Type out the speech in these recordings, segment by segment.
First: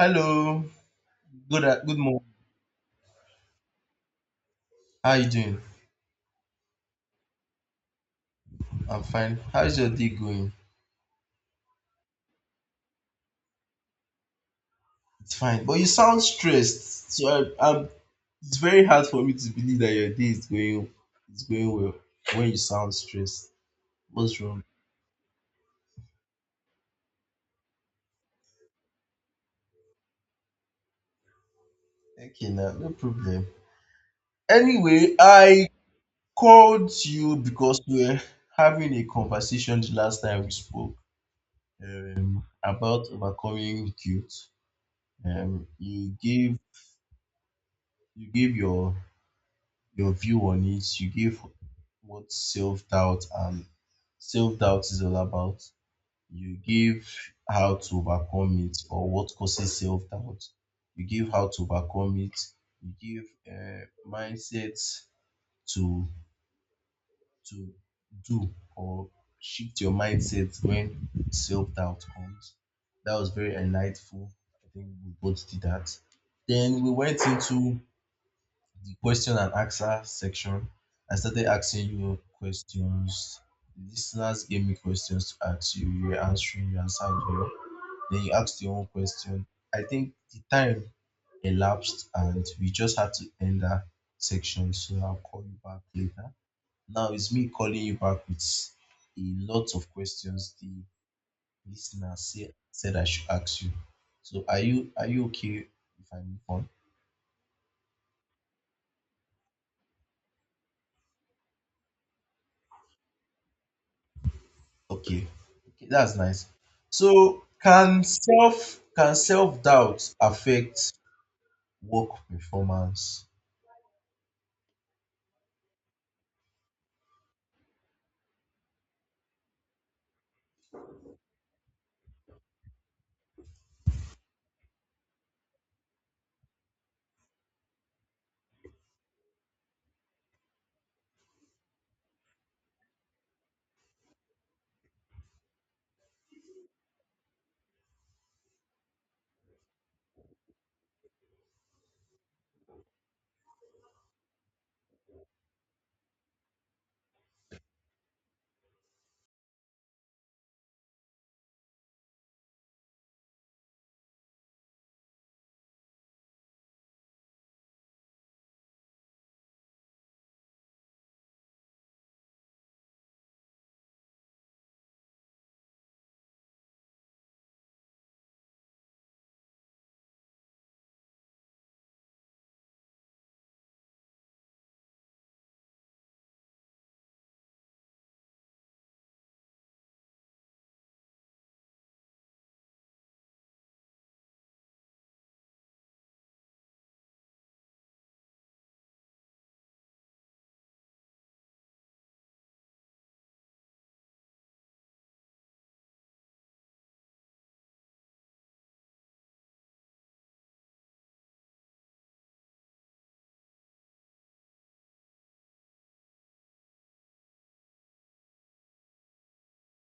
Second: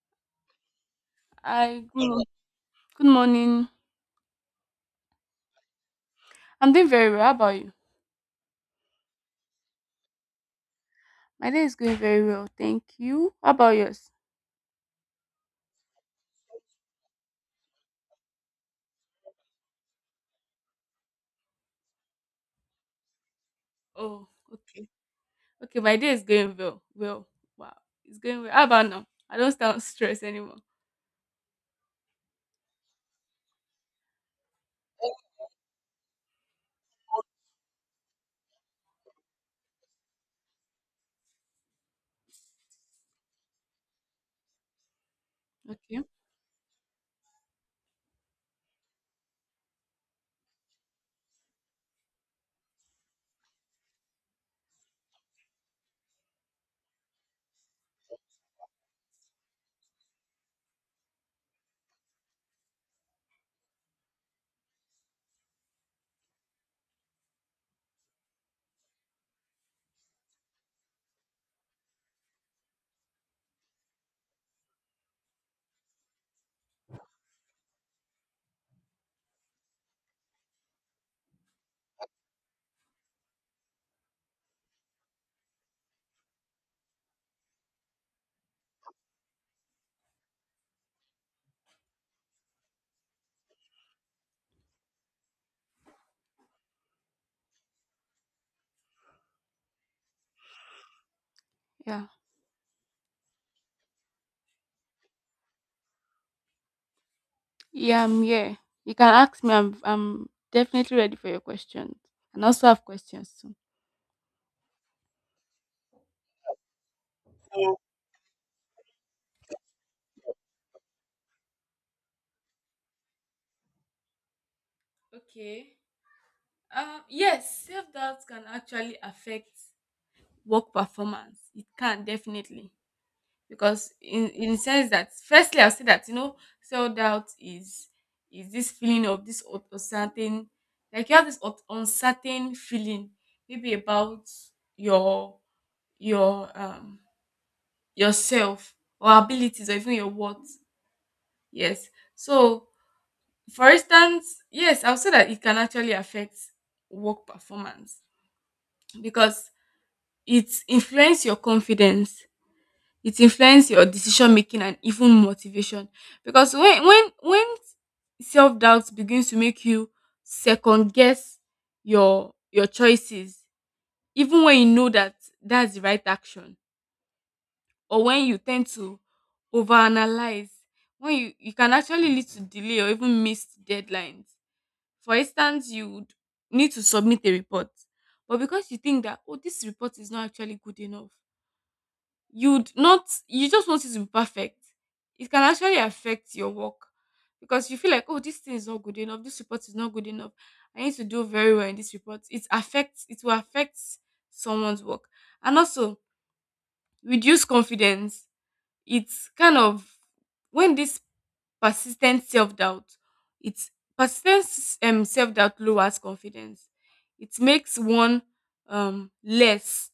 Hello. Good Hi, a- good good, morning. good morning. How you doing? I'm doing very well. How about you? I'm fine. How is your day going? My day is going very well. Thank you. How about yours? It's fine. But you sound stressed. I'm it's very hard for me to believe that your day is going well when you sound stressed. Oh, What's wrong? okay. Okay, my day is going well. Well, wow. It's going well. How about now? I don't sound stressed anymore. Okay now, no problem. Anyway, I called you because we were having a conversation the last time we spoke about overcoming guilt. Um, Okay. you gave you gave your view on it. You gave what self doubt and self doubt is all about. You give how to overcome it or what causes self doubt. You give how to overcome it. You give uh, mindsets to to do or shift your mindset when self doubt comes. That was very enlightful. I think we both did that. Then we went into the question and answer section, I started asking you questions. The listeners gave me questions to ask you. You were answering, you answered well. Then you asked your own question. I think the time elapsed and we just had to end that section. So I'll call you back later. Now it's me calling you back with a lot of questions the Yeah. listener said I should ask you. So are you okay if I move on? Yeah, I'm here. You can ask me. I'm definitely ready for your questions. And also have questions too. Okay. Okay, that's nice. So can self-doubt affect work performance? Okay. Yes, self doubt can actually affect work performance. It can definitely, because in the sense that firstly I'll say that you know self doubt is this feeling of this uncertain, like you have this uncertain feeling maybe about your your yourself or abilities or even your worth. Yes. So for instance, yes, I'll say that it can actually affect work performance because it influence your confidence, it influences your decision making and even motivation. Because when self-doubt begins to make you second guess your choices, even when you know that that's the right action, or when you tend to overanalyze, when you can actually lead to delay or even missed deadlines. For instance, you would need to submit a report, but because you think that, oh, this report is not actually good enough, you'd not you just want it to be perfect, it can actually affect your work. Because you feel like, oh, this thing is not good enough, this report is not good enough, I need to do very well in this report. It will affect someone's work. And also reduce confidence. It's kind of, when this persistent self-doubt, it's persistent, self-doubt lowers confidence. It makes one less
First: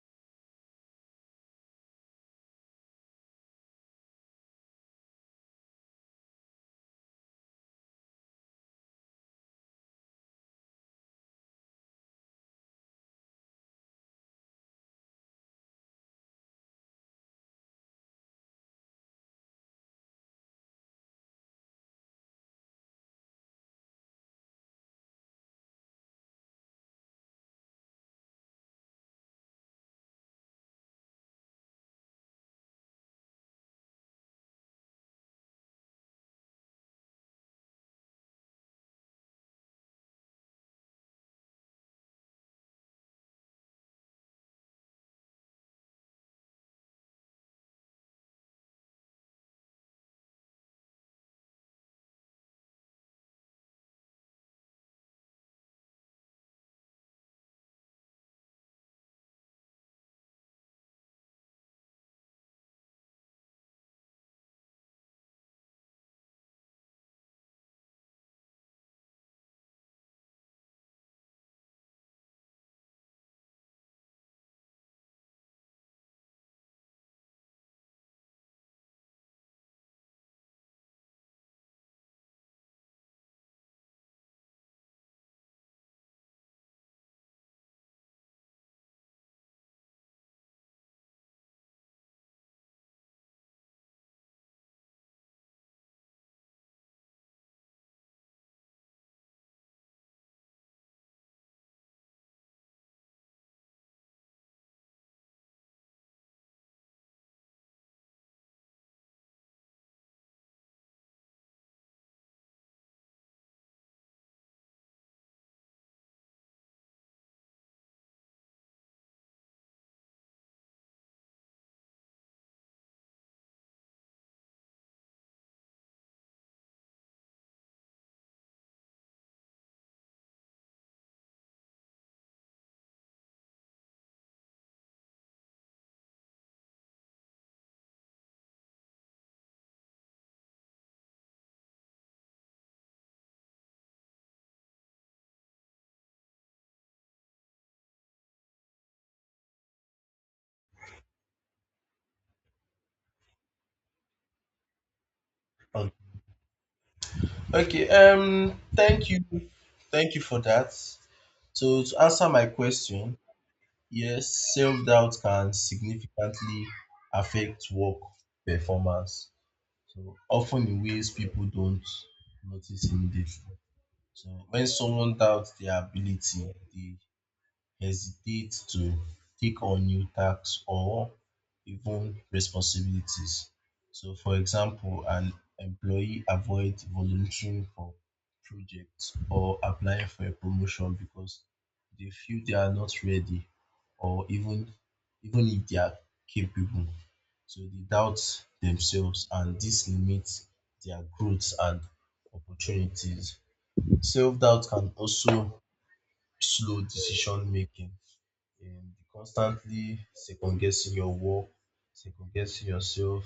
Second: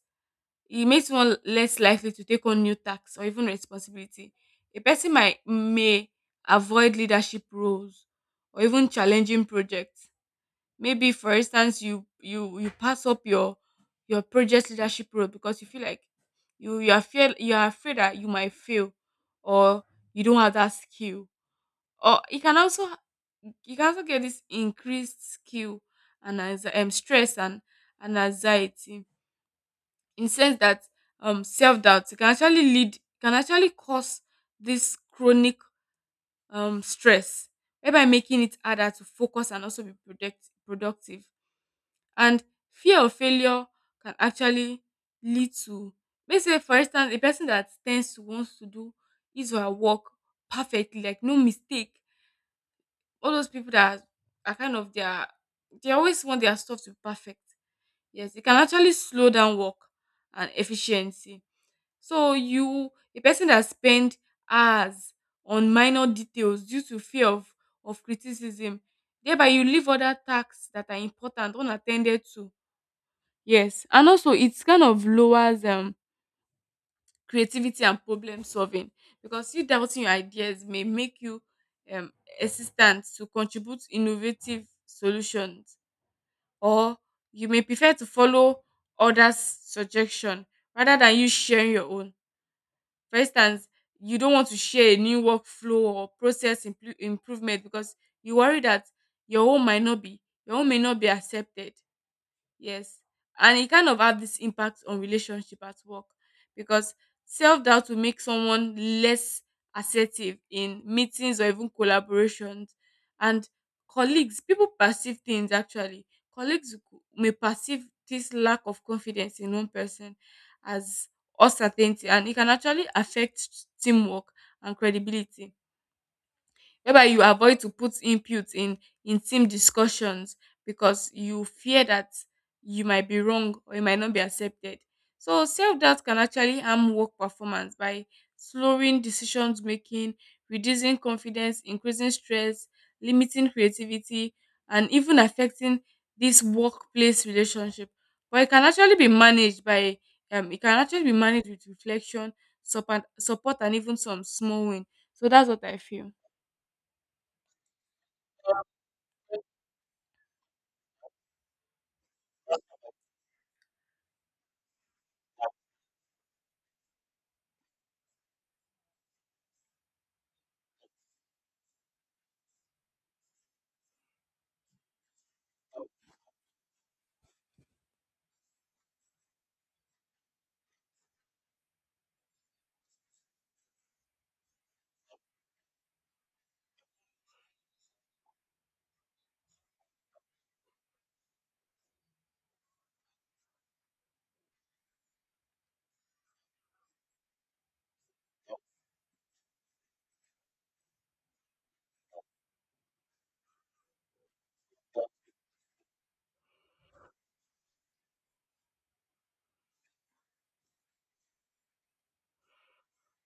it makes one less likely to take on new tasks or even responsibility. A person might may avoid leadership roles or even challenging projects. Maybe for instance you pass up your project leadership role because you feel like you are afraid that you might fail, or you don't have that skill. Or you can also, you can also get this increased skill and as stress and anxiety. In sense that self-doubt can actually lead, can actually cause this chronic stress, thereby making it harder to focus and also be productive. And fear of failure can actually lead to, let's say, for instance, a person that tends to wants to do his or her work perfectly, like no mistake. All those people that are kind of, their, they always want their stuff to be perfect. Yes, it can actually slow down work and efficiency. So you, a person that spend hours on minor details due to fear of criticism, thereby you leave other tasks that are important unattended to. Yes. And also it's kind of lowers creativity and problem solving, because you doubting your ideas may make you um hesitant to contribute innovative solutions, or you may prefer to follow others' suggestion rather than you sharing your own. For instance, you don't want to share a new workflow or process improvement because you worry that your own might not be your own may not be accepted. Yes. And it kind of have this impact on relationship at work, because self doubt will make someone less assertive in meetings or even collaborations. And colleagues, people perceive things actually. May perceive this lack of confidence in one person as uncertainty, and it can actually affect teamwork and credibility, whereby you avoid to put input in team discussions because you fear that you might be wrong or you might not be accepted. So self-doubt can actually harm work performance by slowing decisions making, reducing confidence, increasing stress, limiting creativity, and even affecting this workplace relationship. But it can actually be managed by it can actually be managed with reflection, support, and even some small win. So that's what I Okay. feel. Okay, thank you. Thank you for that. So to answer my question, yes, self-doubt can significantly affect work performance, so often in ways people don't notice immediately. So when someone doubts their ability, they hesitate to take on new tasks or even responsibilities. So, for example, an employee avoids volunteering for projects or applying for a promotion because they feel they are not ready or even if they are capable. So they doubt themselves and this limits their growth and opportunities. Self doubt can also slow decision making and constantly second guessing your work, second guessing yourself,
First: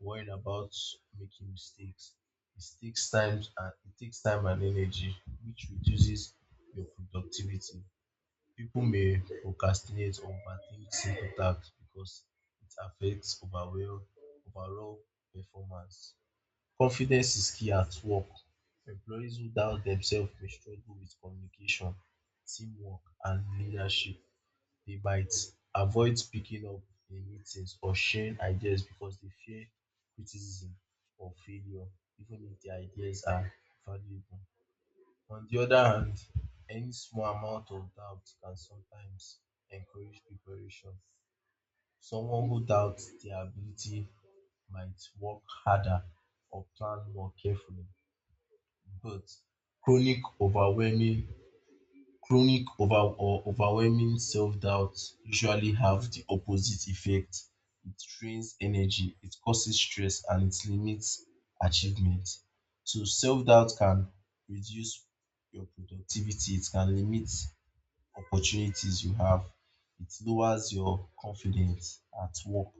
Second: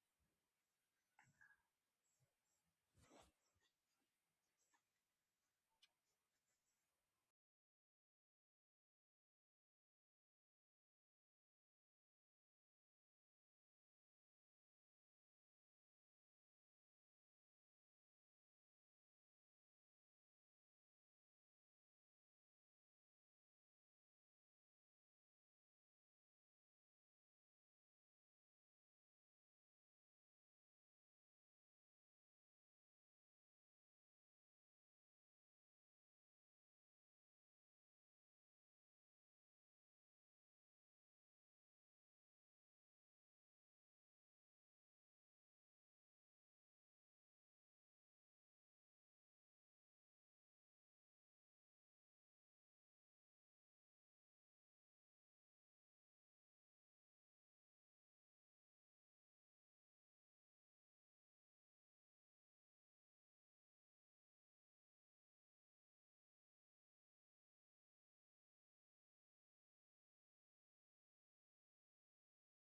worrying about making mistakes. It takes time and it takes time and energy, which reduces your productivity. People may procrastinate or overthink simple tasks because it affects overall performance. Confidence is key at work. Employees who doubt themselves may struggle with communication, teamwork, and leadership. They might avoid speaking up in meetings or sharing ideas because they fear criticism or failure, even if their ideas are valuable. On the other hand, any small amount of doubt can sometimes encourage preparation. Someone who doubts their ability might work harder or plan more carefully, but chronic overwhelming chronic over or overwhelming self-doubt usually have the opposite effect. It drains energy, it causes stress, and it limits achievement. So self-doubt can reduce your productivity, it can limit opportunities you have, it lowers your confidence at work,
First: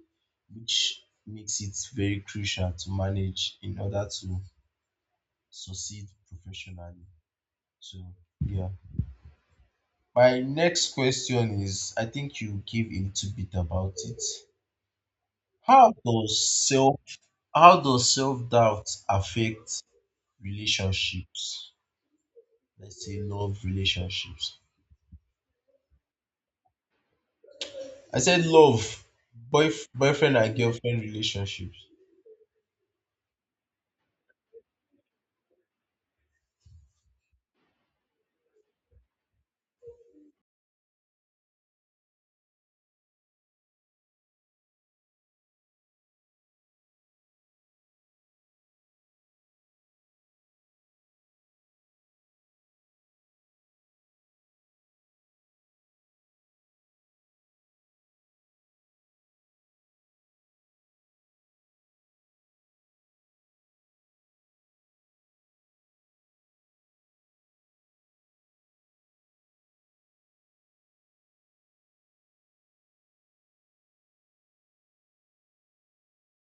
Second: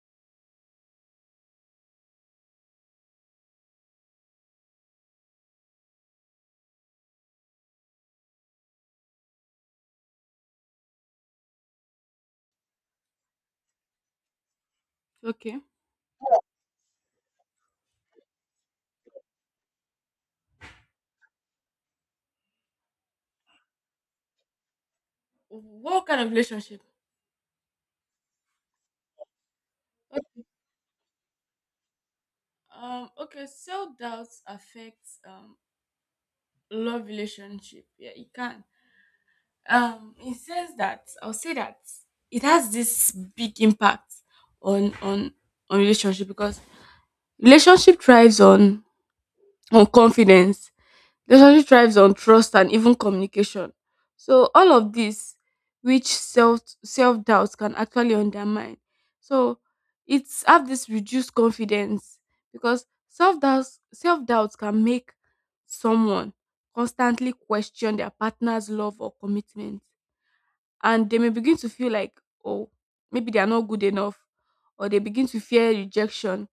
which makes it very crucial to manage in order to succeed professionally. So yeah. My next question is, I think you give a little bit about it. Okay. How does self how does self doubt affect relationships? Let's say love relationships. What kind of relationship? I said love, boyfriend Ok. and girlfriend relationships. Okay, self doubt affects love relationship. Yeah, it can. It says that I'll say that it has this big impact on on on relationship, because relationship thrives on confidence. Relationship thrives on trust and even communication. So all of this, which self doubt can actually undermine. So it's have this reduced confidence, because self doubt can make someone constantly question their partner's love or commitment, and they may begin to feel like, oh, maybe they are not good enough, or they begin to fear rejection.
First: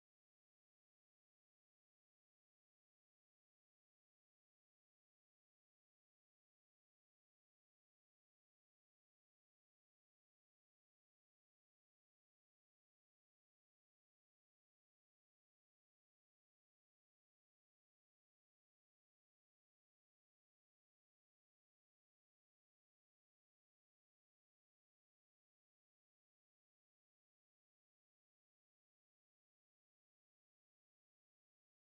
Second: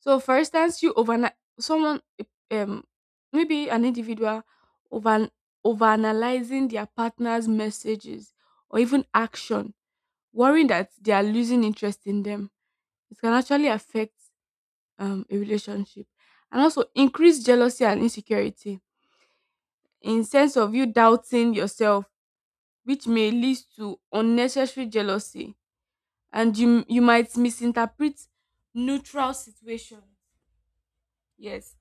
So, for instance, you overnight someone, um, maybe an individual over overanalyzing their partner's messages or even action, worrying that they are losing interest in them. It can actually affect a relationship, and also increase jealousy and insecurity, in sense of you doubting yourself, which may lead to unnecessary jealousy, and you might misinterpret neutral situations. Yes,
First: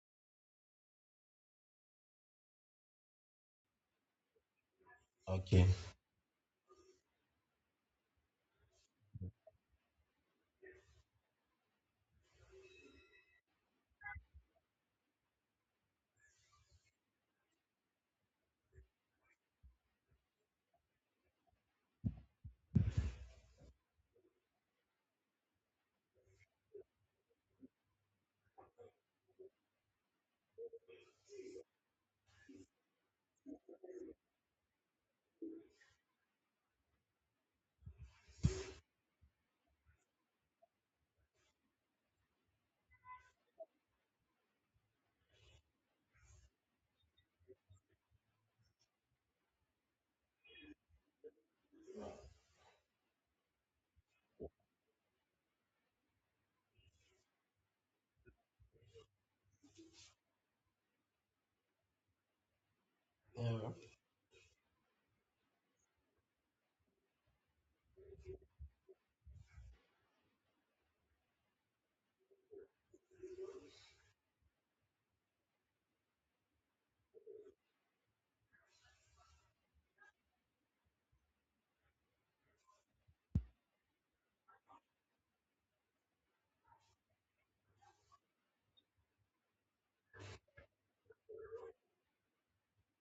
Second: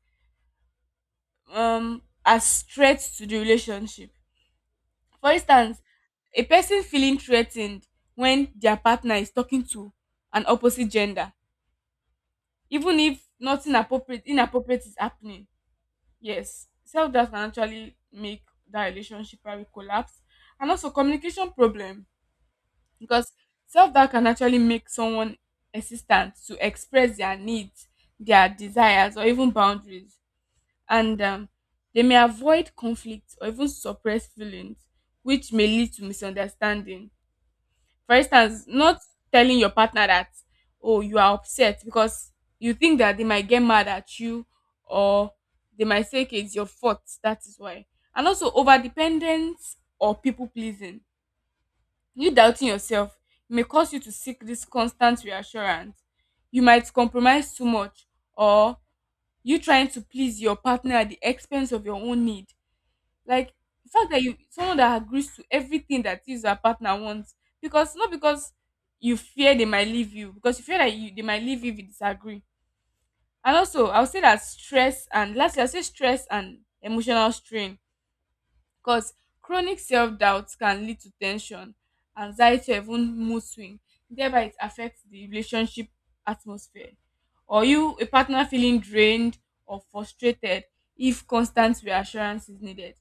as threat to the relationship. For Okay. instance, a person feeling threa ten ed when their partner is talking to an opposite gender, even if nothing appropriate inappropriate is happening. Yes, self doubt can actually make that relationship probably collapse. And also communication problem, because self doubt can actually make someone hesitant to express their needs, their desires, or even boundaries. And they may avoid conflict or even suppress feelings, which may lead to misunderstanding. For instance, not telling your partner that, oh, you are upset because you think that they might get mad at you, or they might say, "Okay, it's your fault, that is why." And also, over dependence or people pleasing. You doubting yourself may cause you to seek this constant reassurance. You might compromise too much, or you trying to please your partner at the expense of your own need. Like Yeah. the fact that you, someone that agrees to everything that is your partner wants, because not because you fear they might leave you, because you fear that you they might leave you if you disagree. And also, I'll say that stress and lastly, I'll say stress and emotional strain, because chronic self doubt can lead to tension, anxiety, or even mood swing. Thereby, it affects the relationship atmosphere. Or you, a partner feeling drained or frustrated if constant reassurance is needed.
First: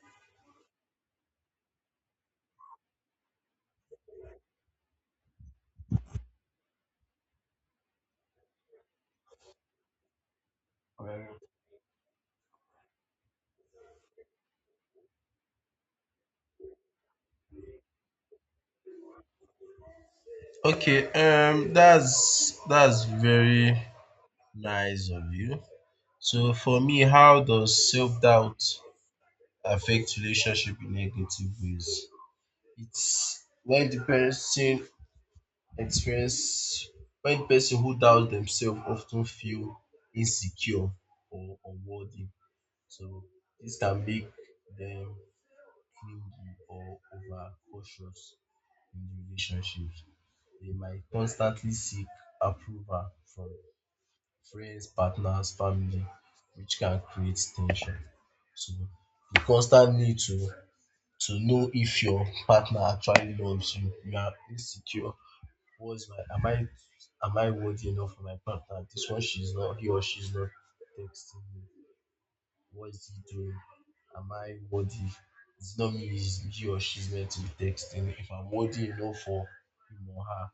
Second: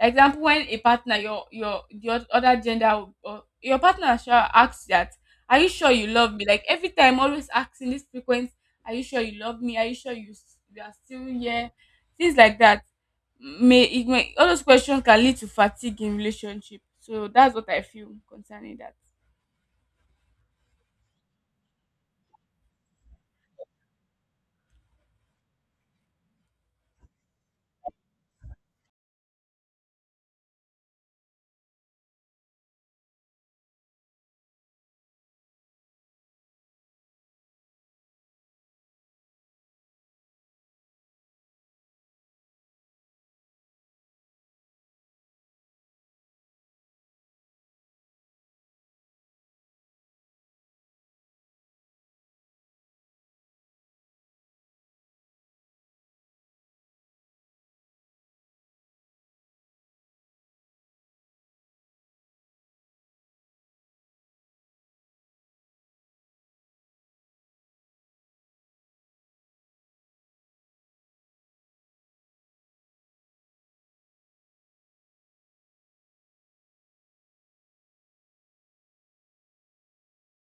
Example, when a partner, other gender, or your partner shall ask that, "Are you sure you love me?" Like every time, always asking this frequent, "Are you sure you love me? Are you sure you are still Well, here?" Things like that. May it may All those questions can lead to fatigue in relationship. So that's what I feel concerning that. okay, that's very nice of you. So for me, how does self doubt affect relationship in negative ways? It's when the person experience When the person who doubts themselves often feel insecure or unworthy. So this can make them clingy or over cautious in the relationships. They might constantly seek approval from friends, partners, family, which can create tension. So the constant need to know if your partner actually loves you. You are insecure. Was my am I worthy enough for my partner? This one she's not, he or she's not texting me. What is he doing? Am I worthy? It's not me, it's he or she's meant to be texting if I'm worthy enough for him or her.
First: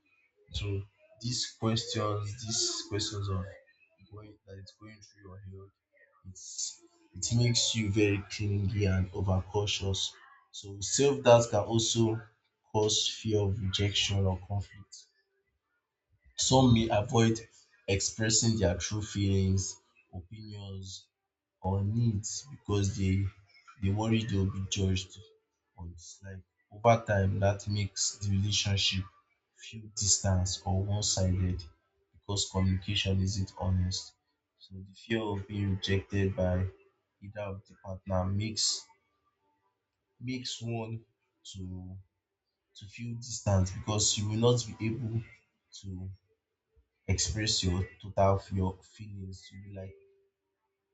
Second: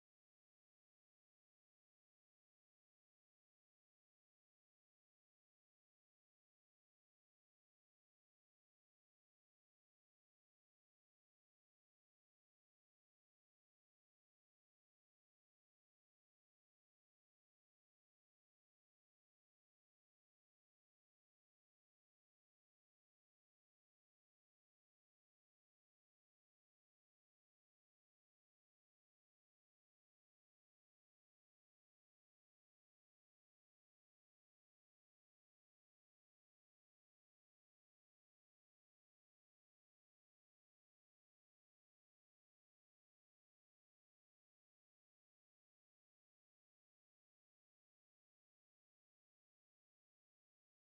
So these questions of going that it's going through your head, it's it makes you very clingy and overcautious. So self doubt can also cause fear of rejection or conflict. Some may avoid expressing their true feelings, opinions, or needs because they worry they'll be judged or disliked. Over time, that makes the relationship feel distant or one-sided because communication isn't honest. So the fear of being rejected by either of the partner makes one to to feel distant because you will not be able to express your your feelings. You be like,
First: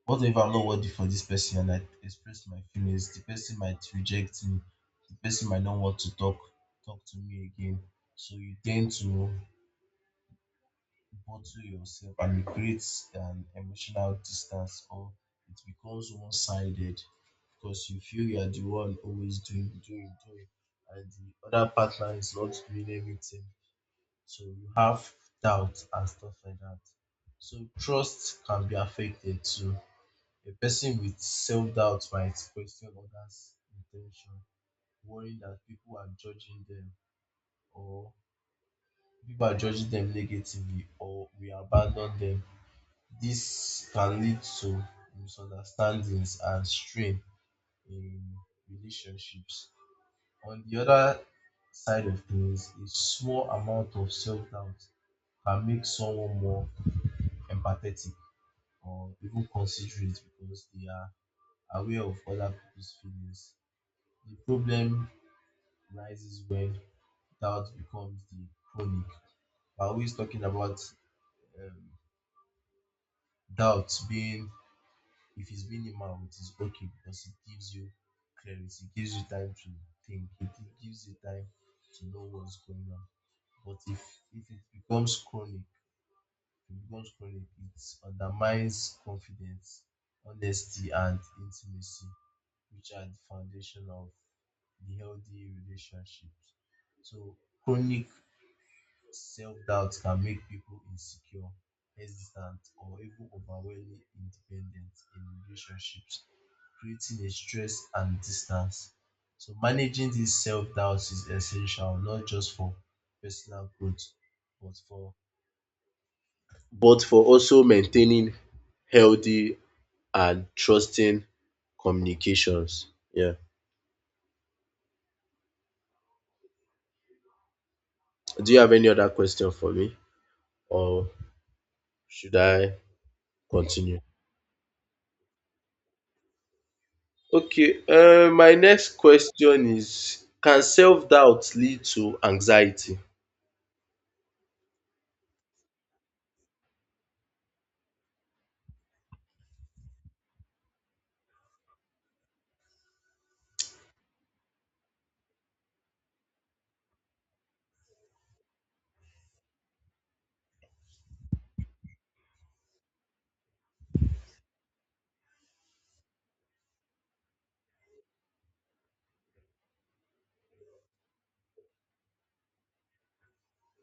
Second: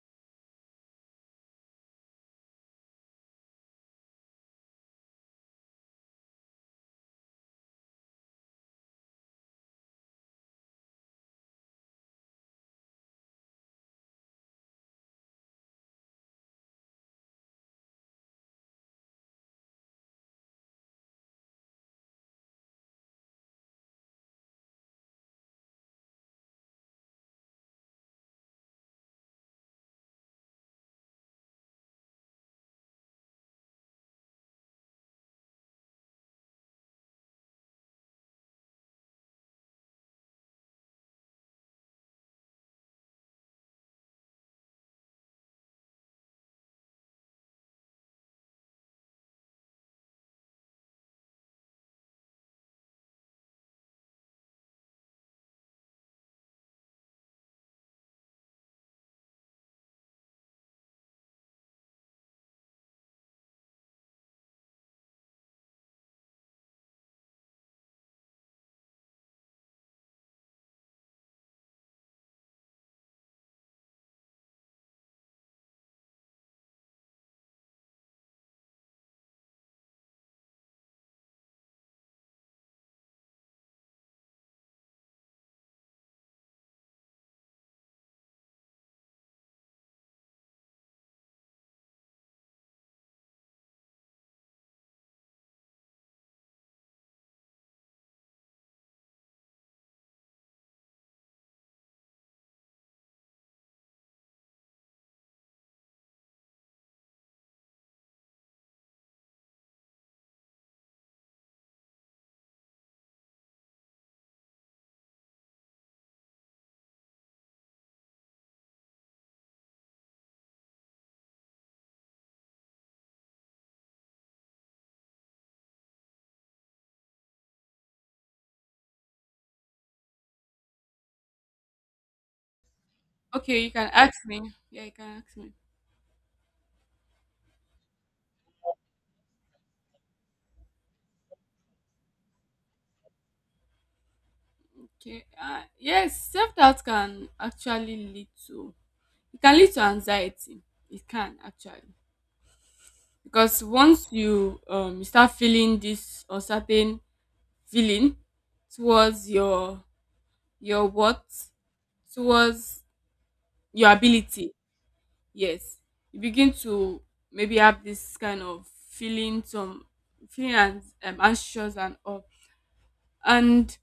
what if I'm not worthy for this person and I express my feelings? The person might reject me. The person might not want to talk to me again. So you tend to bottle yourself and it creates an emotional distance, or it becomes one sided because you feel you are the one always doing, doing, doing, and the other partner is not doing everything, so you have doubts and stuff like that. So trust can be affected too. A person with self doubt might question others' intention, worrying that or people are judging them negatively or we abandon them. This can lead to misunderstandings and strain in relationships. On the other side of things, a small amount of self doubt can make someone more empathetic or even considerate because they are aware of other people's feelings. The problem rises when doubt becomes the chronic. We're always talking about um, doubt being, if it's minimal, it is okay because it gives you clarity, it gives you time to think, it gives you time to know what's going on. But if, if it becomes chronic, it becomes chronic, it undermines confidence, honesty, and intimacy, which are the foundation of the healthy relationships. So chronic self-doubt can make people insecure, hesitant, or even overwhelmingly independent in relationships, creating a stress and distance. So managing this self-doubt is essential, not just for personal growth, but for also maintaining healthy and trusting communications. Yeah. Do you have any other question for me, or should I Okay, you can continue? ask me. Yeah, you can ask me. Okay. My next question is, can self doubt lead to anxiety? Okay. Yes, self doubt can actually lead to, it can lead to anxiety. It can actually. Because once you you start feeling this uncertain feeling towards your worth, towards your ability. Yes, you begin to maybe have this kind of feeling, some feeling and anxious and all. And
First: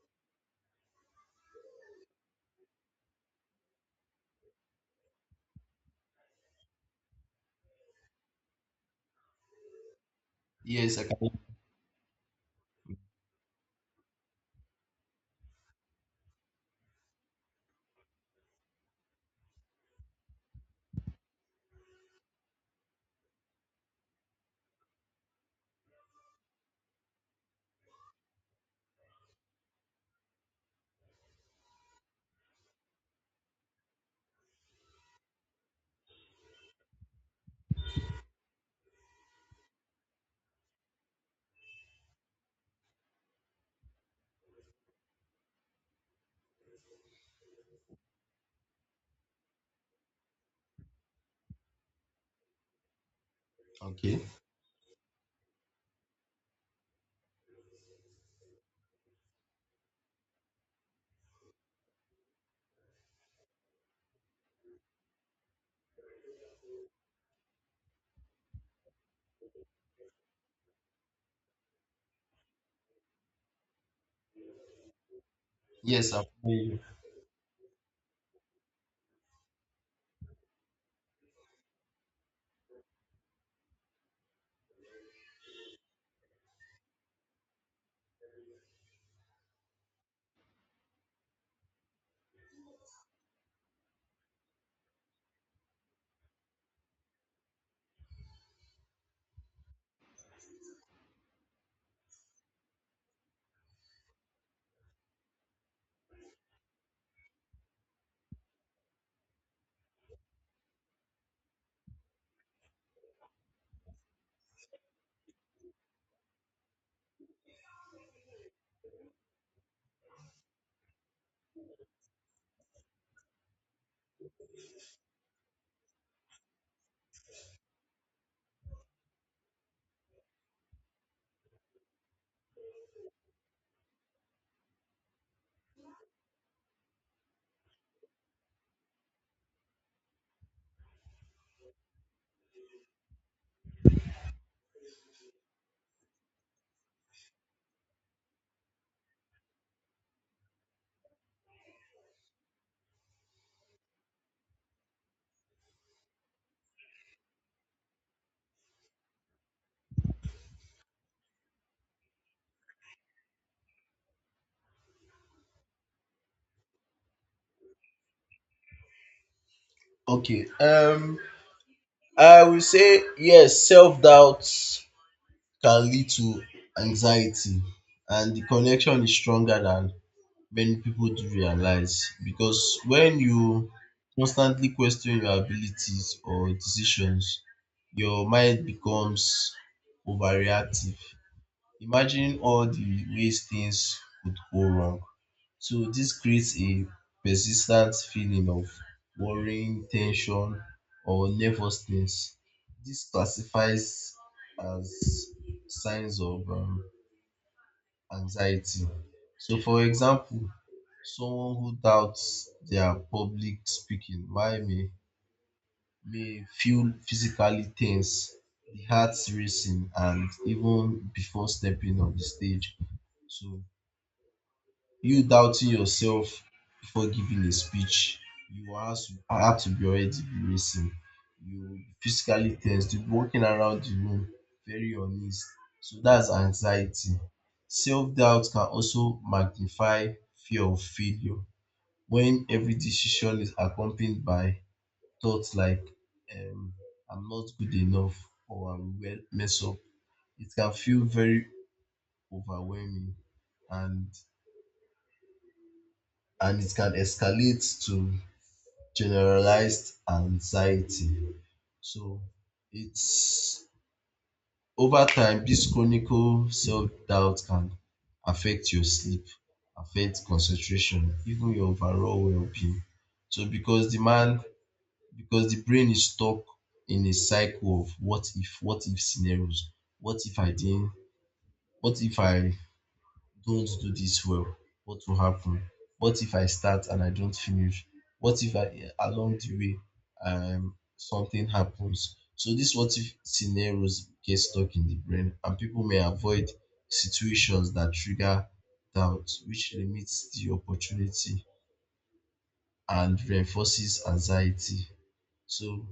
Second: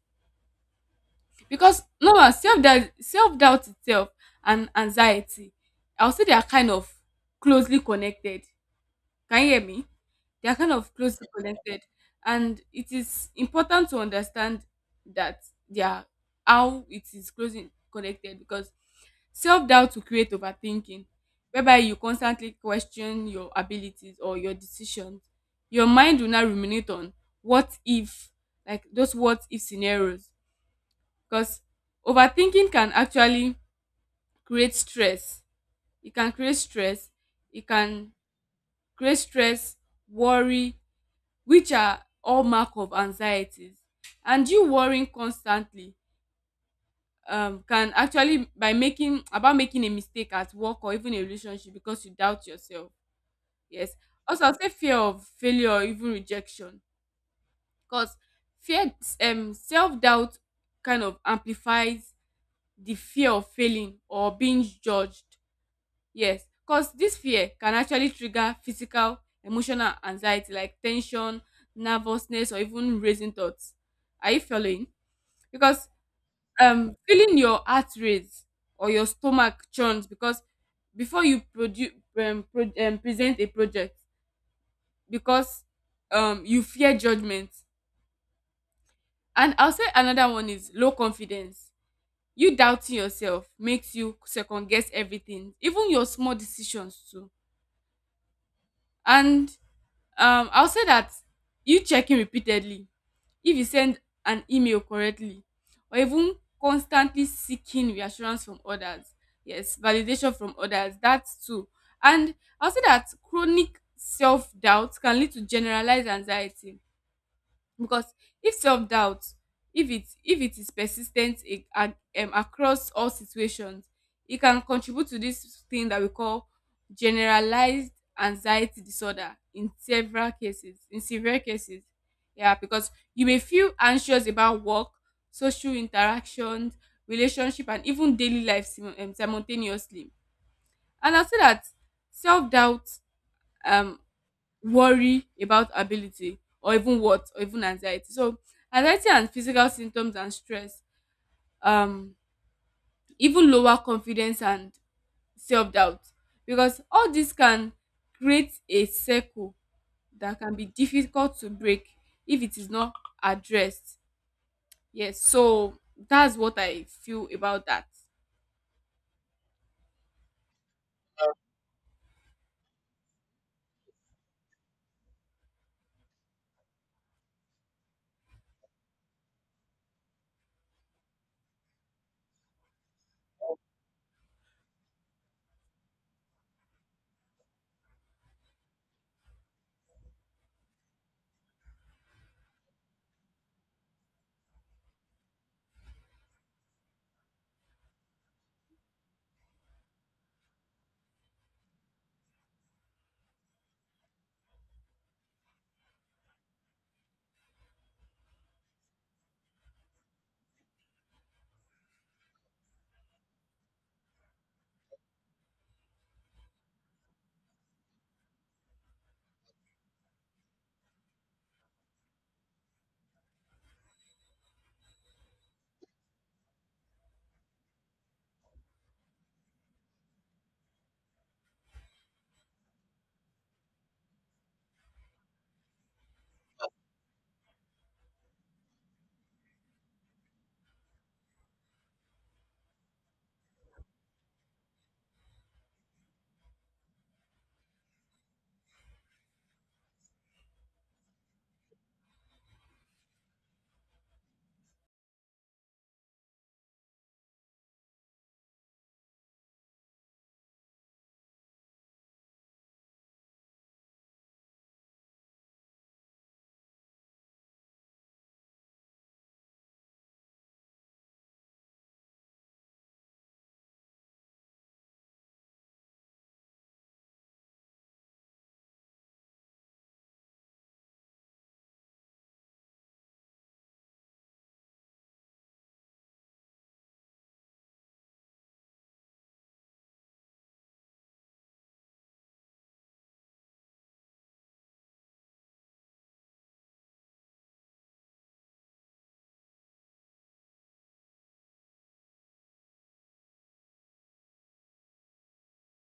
because no one, self-doubt itself and anxiety, I would say they are kind of closely connected. Can you hear me? They are kind of Yes, I closely can. connected, and it is important to understand that they are, how it is closely connected, because self doubt will create overthinking, whereby you constantly question your abilities or your decisions. Your mind will now ruminate on what if, like those what if scenarios, because overthinking can actually create stress. It can create stress. It can create stress, worry, which are hallmark of anxieties. And you worrying constantly, can actually by making about making a mistake at work or even a relationship because you doubt yourself. Yes. Okay. Also, I'll say fear of failure or even rejection, because fear self doubt kind of amplifies the fear of failing or being judged. Yes, because this fear can actually trigger physical, emotional anxiety like tension, nervousness, or even raising thoughts. Are you following? Because Yes, I can, hearing you. Feeling your heart rate or your stomach churns because before you produce, present a project, because you fear judgment. And I'll say another one is low confidence. You doubting yourself makes you second guess everything, even your small decisions too. And I'll say that you checking repeatedly if you send an email correctly, or even constantly seeking reassurance from others, yes, validation from others, that too. And I'll say that chronic self-doubt can lead to generalized anxiety, because if self-doubt, if it is persistent ten t ag across all situations, e can contribute to this thing that we call generalized anxiety disorder in several cases, in severe cases. Yeah, because you may feel anxious about work, social interactions, relationship, and even daily life simultaneously. And I say that self-doubt, um worry about ability or even what or even anxiety, so anxiety and physical symptoms and stress, um even lower confidence and self-doubt, because all this can create a circle that can be difficult to break if it is not addressed. Yes, so that's what I feel about that. Okay. I will say yes. Self doubt can lead to anxiety, and the connection is stronger than many people do realize, because when you constantly question your abilities or decisions, your mind becomes overreactive, imagining all the ways things could go wrong. So this creates a persistent feeling of worrying, tension, or nervousness. This classifies as signs of anxiety. So, for example, someone who doubts their public may feel physically tense, the heart racing, and even before stepping on the stage. So, you doubting yourself before giving a speech, you have to be already be racing. You will be physically tense, you'll be walking around the room very uneasy. So, that's anxiety. Self doubt can also magnify fear of failure when every decision is accompanied by thoughts like um, I'm not good enough or I mess up. It can feel very overwhelming, and and it can escalate to generalized anxiety. So it's over time this chronic self-doubt can affect your sleep, affect concentration, even your overall well-being. So because the brain is stuck in a cycle of what if scenarios. What if I didn't, what if I don't do this well? What will happen? What if I start and I don't finish? What if I along the way something happens? So this what if scenarios get stuck in the brain, and people may avoid situations that trigger doubt, which limits the opportunity and reinforces anxiety. So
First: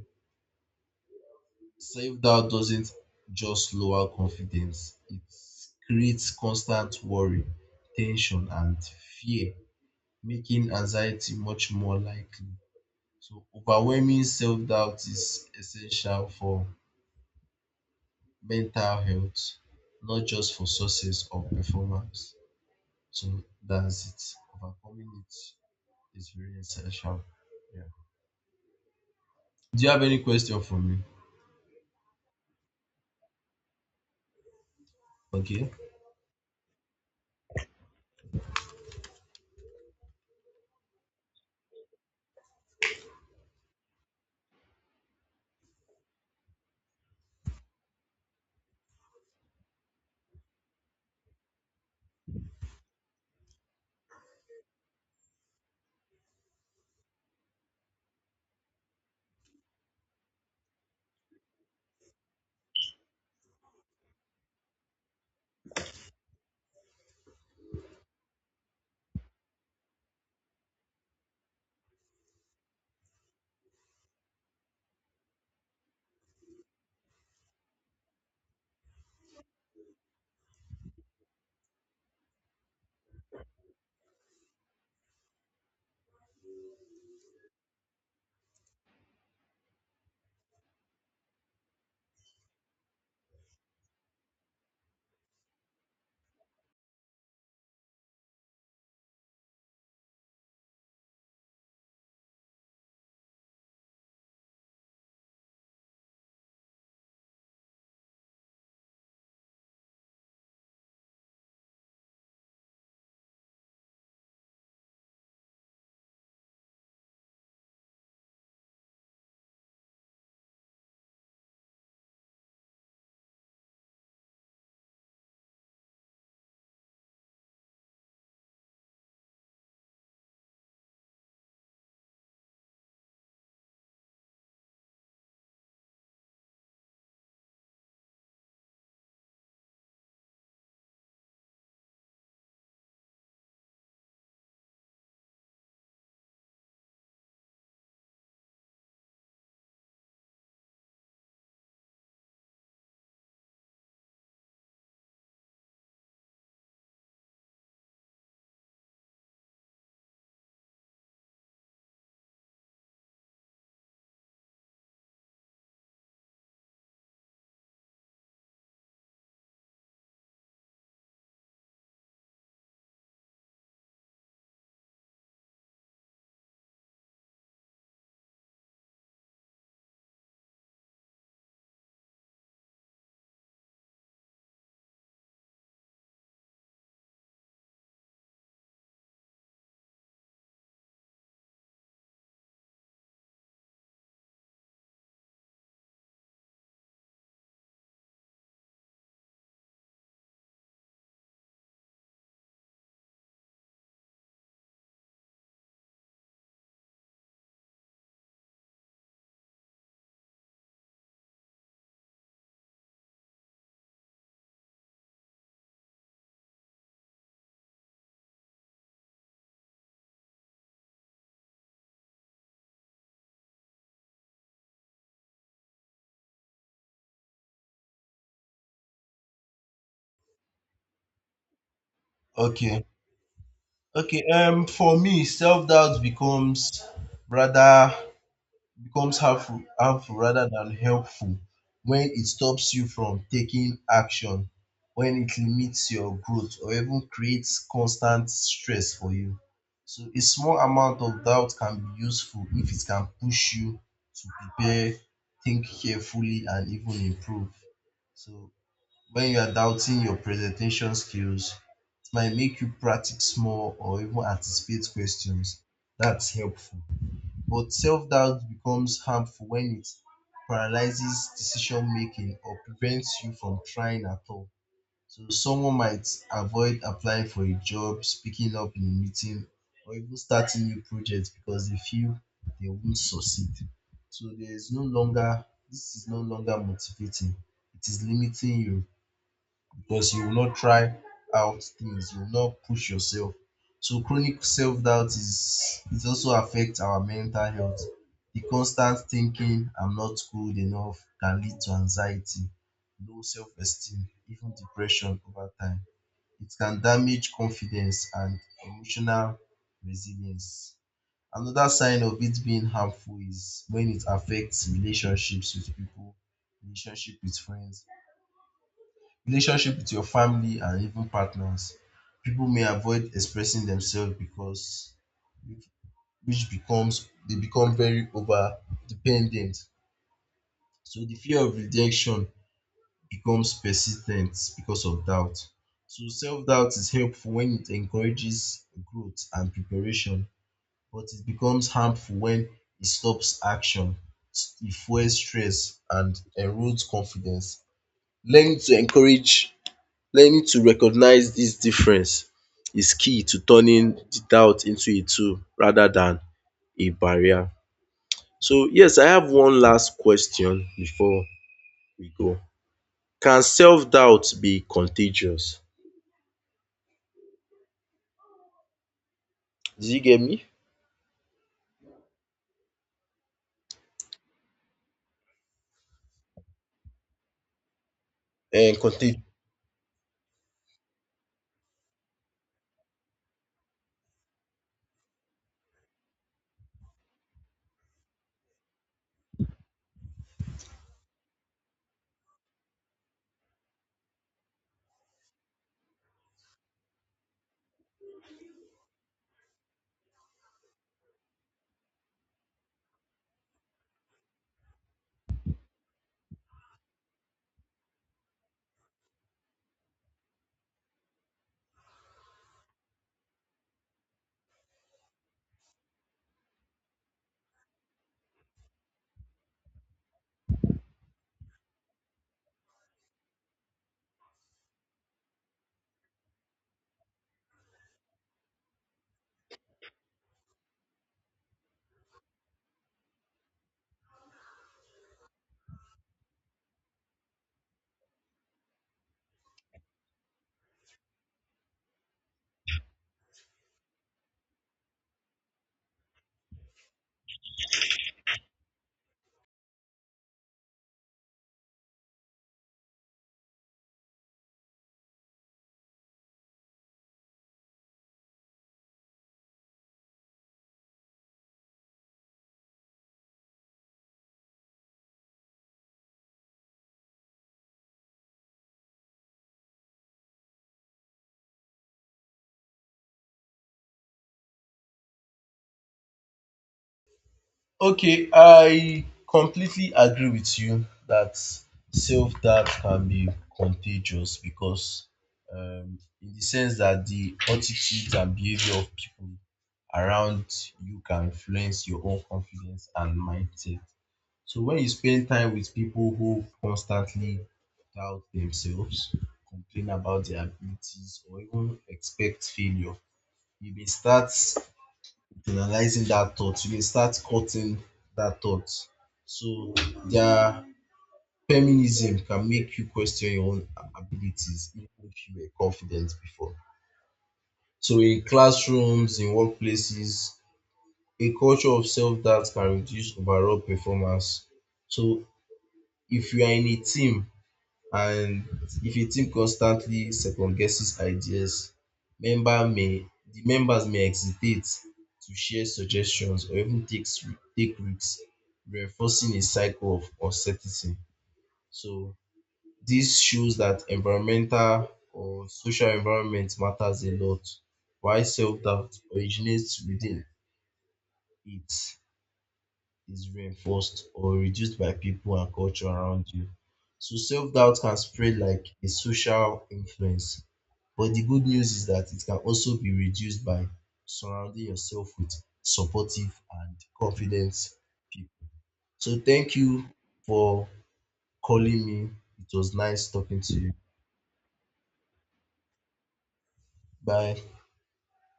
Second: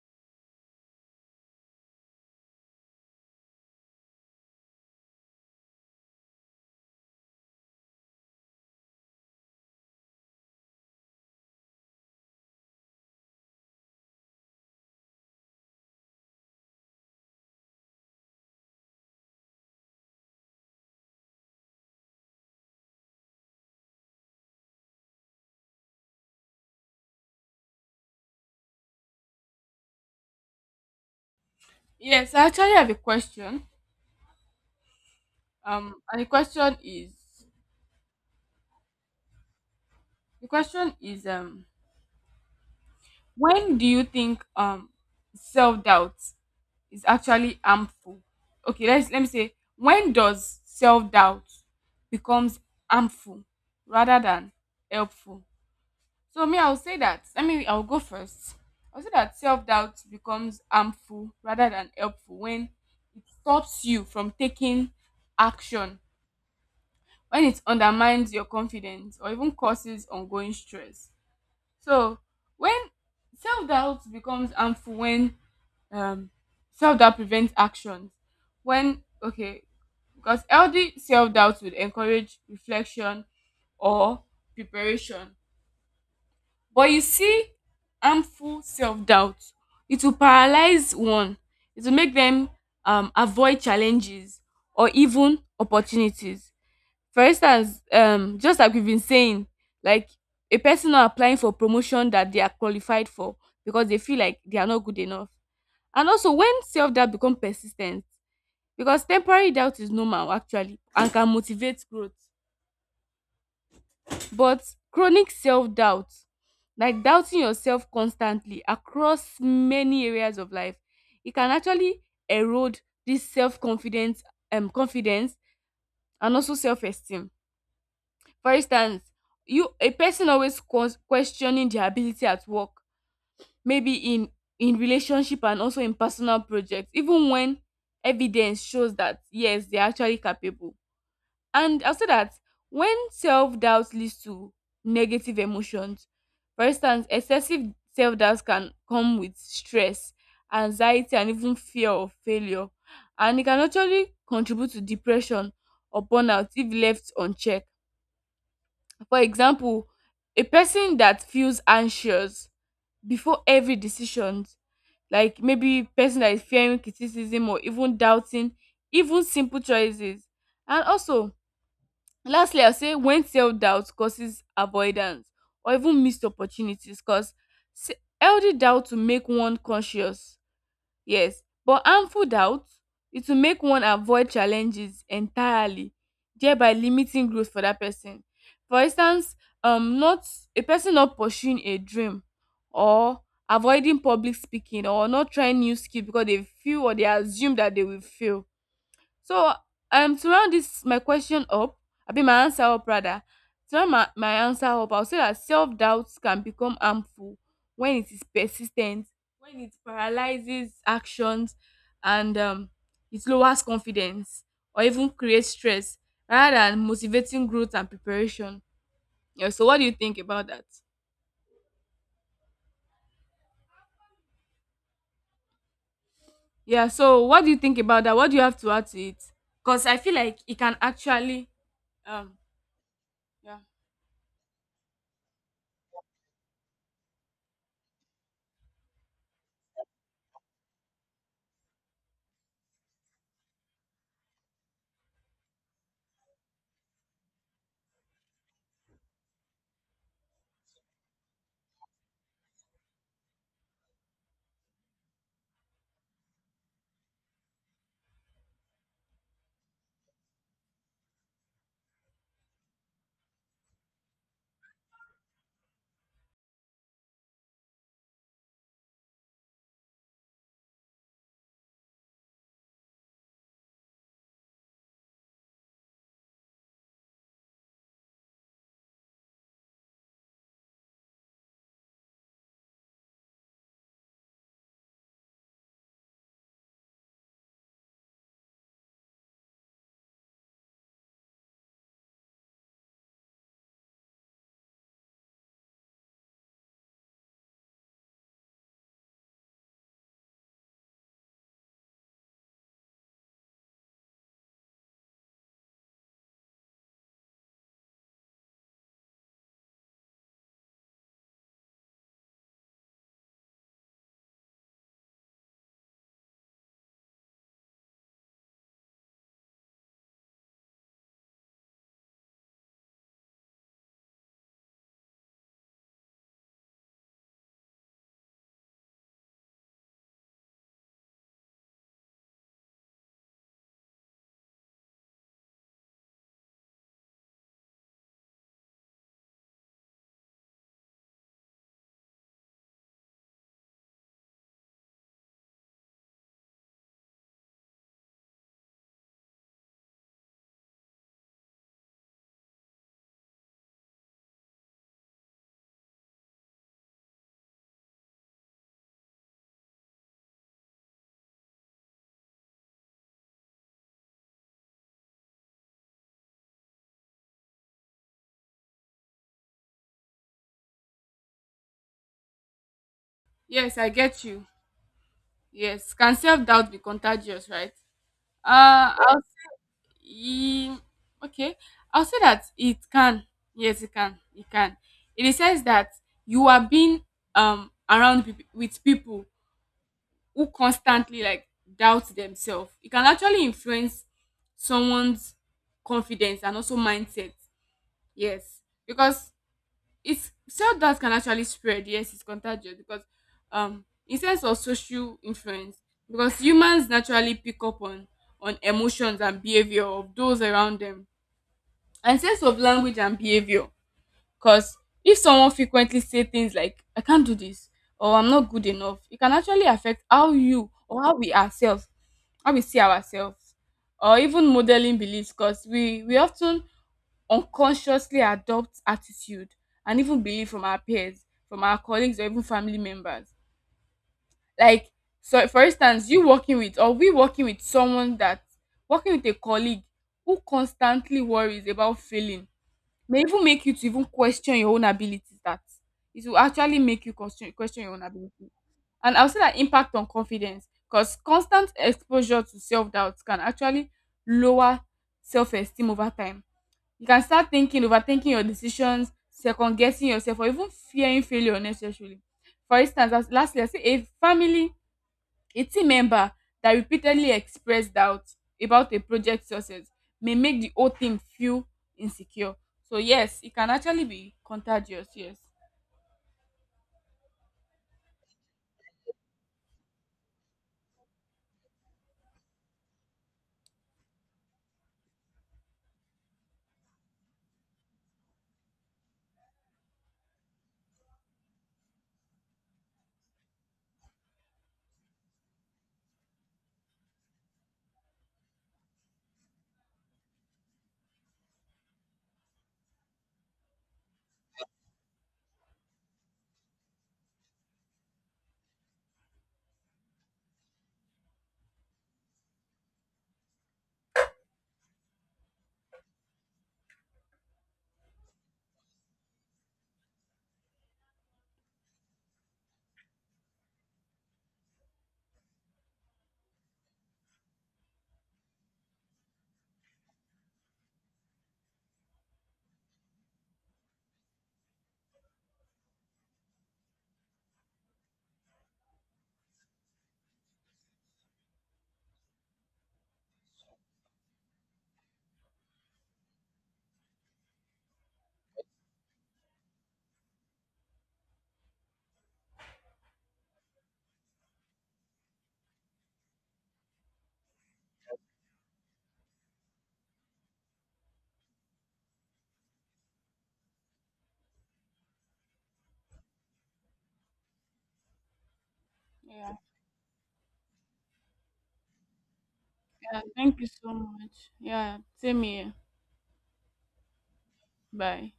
self-doubt doesn't just lower confidence, it creates constant worry, tension, and fear, making anxiety much more likely. So, overwhelming self-doubt is essential for mental health, not just for success or performance. So, that's it. Overcoming it is very essential. Yeah. Do you have any question for me? Yes, I actually have a question. Okay. And the question is, the question is when do you think self doubt is actually harmful? Okay, let me say, when does self-doubt becomes harmful rather than helpful? So me, I'll say that, I mean, I'll go first. I'll say that self-doubt becomes harmful rather than helpful when it stops you from taking action, when it undermines your confidence or even causes ongoing stress. So when self-doubt becomes harmful when um self doubt prevents actions when, okay, because healthy self doubt would encourage reflection or preparation, but you see, harmful self doubt, it will paralyze one, it will make them avoid challenges or even opportunities. For instance, just like we've been saying, like a person not applying for promotion that they are qualified for because they feel like they are not good enough. And also when self doubt become persis ten t, because temporary doubt is normal actually and can motivate growth, but chronic self doubt, like doubting yourself constantly across many areas of life, e can actually erode this self confidence, confidence, and also self esteem. For instance, you, a person always questioning their ability at work, maybe in relationship and also in personal projects, even when evidence shows that yes, they're actually capable. And I'll say that when self-doubt leads to negative emotions, for instance, excessive self-doubt can come with stress, anxiety, and even fear of failure, and it can actually contribute to depression or burnout if left unchecked. For example, a person that feels anxious before every decision, like maybe person that is fearing criticism or even doubting even simple choices. And also, lastly, I'll say when self doubt causes avoidance or even missed opportunities, because healthy doubt to make one conscious. Yes, but harmful doubt, it will make one avoid challenges entirely, thereby limiting growth for that person. For instance, not a person not pursuing a dream, or avoiding public speaking, or not trying new skill because they feel or they assume that they will fail. So to round this my question up, abi my answer up rather, to round my answer up, I'll say that self-doubt can become harmful when it is persistent, when it paralyzes actions, and it lowers confidence or even creates stress rather than motivating growth and preparation. Yeah, so what do you think about that? Yeah, so what do you think about that? What do you have to add to it? Because I feel like it can actually um Okay. yeah. Okay, for me, self-doubt rather becomes harmful rather than helpful when it stops you from taking action, when it limits your growth, or even creates constant stress for you. So a small amount of doubt can be useful if it can push you to prepare, think carefully, and even improve. So when you are doubting your presentation skills, might make you practice more or even anticipate questions. That's helpful. But self doubt becomes harmful when it paralyzes decision making or prevents you from trying at all. So, someone might avoid applying for a job, speaking up in a meeting, or even starting new projects because they feel they won't succeed. So, there is no longer, this is no longer motivating, it is limiting you because you will not try out things, you will not push yourself. So chronic self-doubt is, it also affects our mental health. The constant thinking I'm not good enough can lead to anxiety, low self-esteem, even depression over time. It can damage confidence and emotional resilience. Another sign of it being harmful is when it affects relationships with people, relationship with friends, relationship with your family and even partners. People may avoid expressing themselves, because which becomes they become very over dependent. So the fear of rejection becomes persistent because of doubt. So self doubt is helpful when it encourages growth and preparation, but it becomes harmful when it stops action, it fuels stress, and erodes confidence. Learn to encourage Learning to recognize this difference is key to turning the doubt into a tool rather than a barrier. So yes, I have one last question before we go. Can self doubt be contagious? Did you get me? Yes, I get you. Yes, can self doubt be contagious, right? Uh, Contagious. I'll, e- okay, I'll say that it can. Yes, it can. It can. In the sense that you are being around peop with people who constantly like doubt themselves, it can actually influence someone's confidence and also mindset. Yes, because it's self doubt can actually spread. Yes, it's contagious because in sense of social influence, because humans naturally pick up on emotions and behavior of those around them, and sense of language and behavior, because if someone frequently say things like I can't do this or I'm not good enough, it can actually affect how you, or how we ourselves, how we see ourselves, or even modeling beliefs because we often unconsciously adopt attitude and even belief from our peers, from our colleagues, or even family members. Like, so for instance, you working with or we working with someone that, working with a colleague who constantly worries about failing, may even make you to even question your own abilities. That, it will actually make you question your own ability. And I'll say that impact on confidence, because constant exposure to self doubt can actually lower self esteem over time. You can start thinking, overthinking your decisions, second guessing yourself, or even fearing failure unnecessarily. For instance, as lastly, I say a family, a team member that repeatedly expressed doubt about a project success may make the whole thing feel insecure. So yes, it can actually be contagious. Yes. Okay, I completely agree with you that self doubt can be contagious because, in the sense that the attitudes and behavior of people around you can influence your own confidence and mindset. So, when you spend time with people who constantly doubt themselves, complain about their abilities, or even expect failure, you may start analyzing that thought, you dey start cutting that thought. So their feminism can make you question your own abilities even if you were confident before. So in classrooms, in workplaces, a culture of self doubt can reduce overall performance. So if you are in a team, and if a team constantly second guesses ideas, member may the members may hesitate to share suggestions or even take risks, reinforcing a cycle of uncertainty. So this shows that environmental or social environment matters a lot, while self doubt originates within it, is reinforced or reduced by people and culture around you. So self doubt can spread like a social influence. But the good news is that it can also be reduced by surrounding yourself with supportive and confident people. So Yeah. thank you for calling me. It was nice Yeah, talking to thank you you. so much. Yeah, same here. Bye. Bye.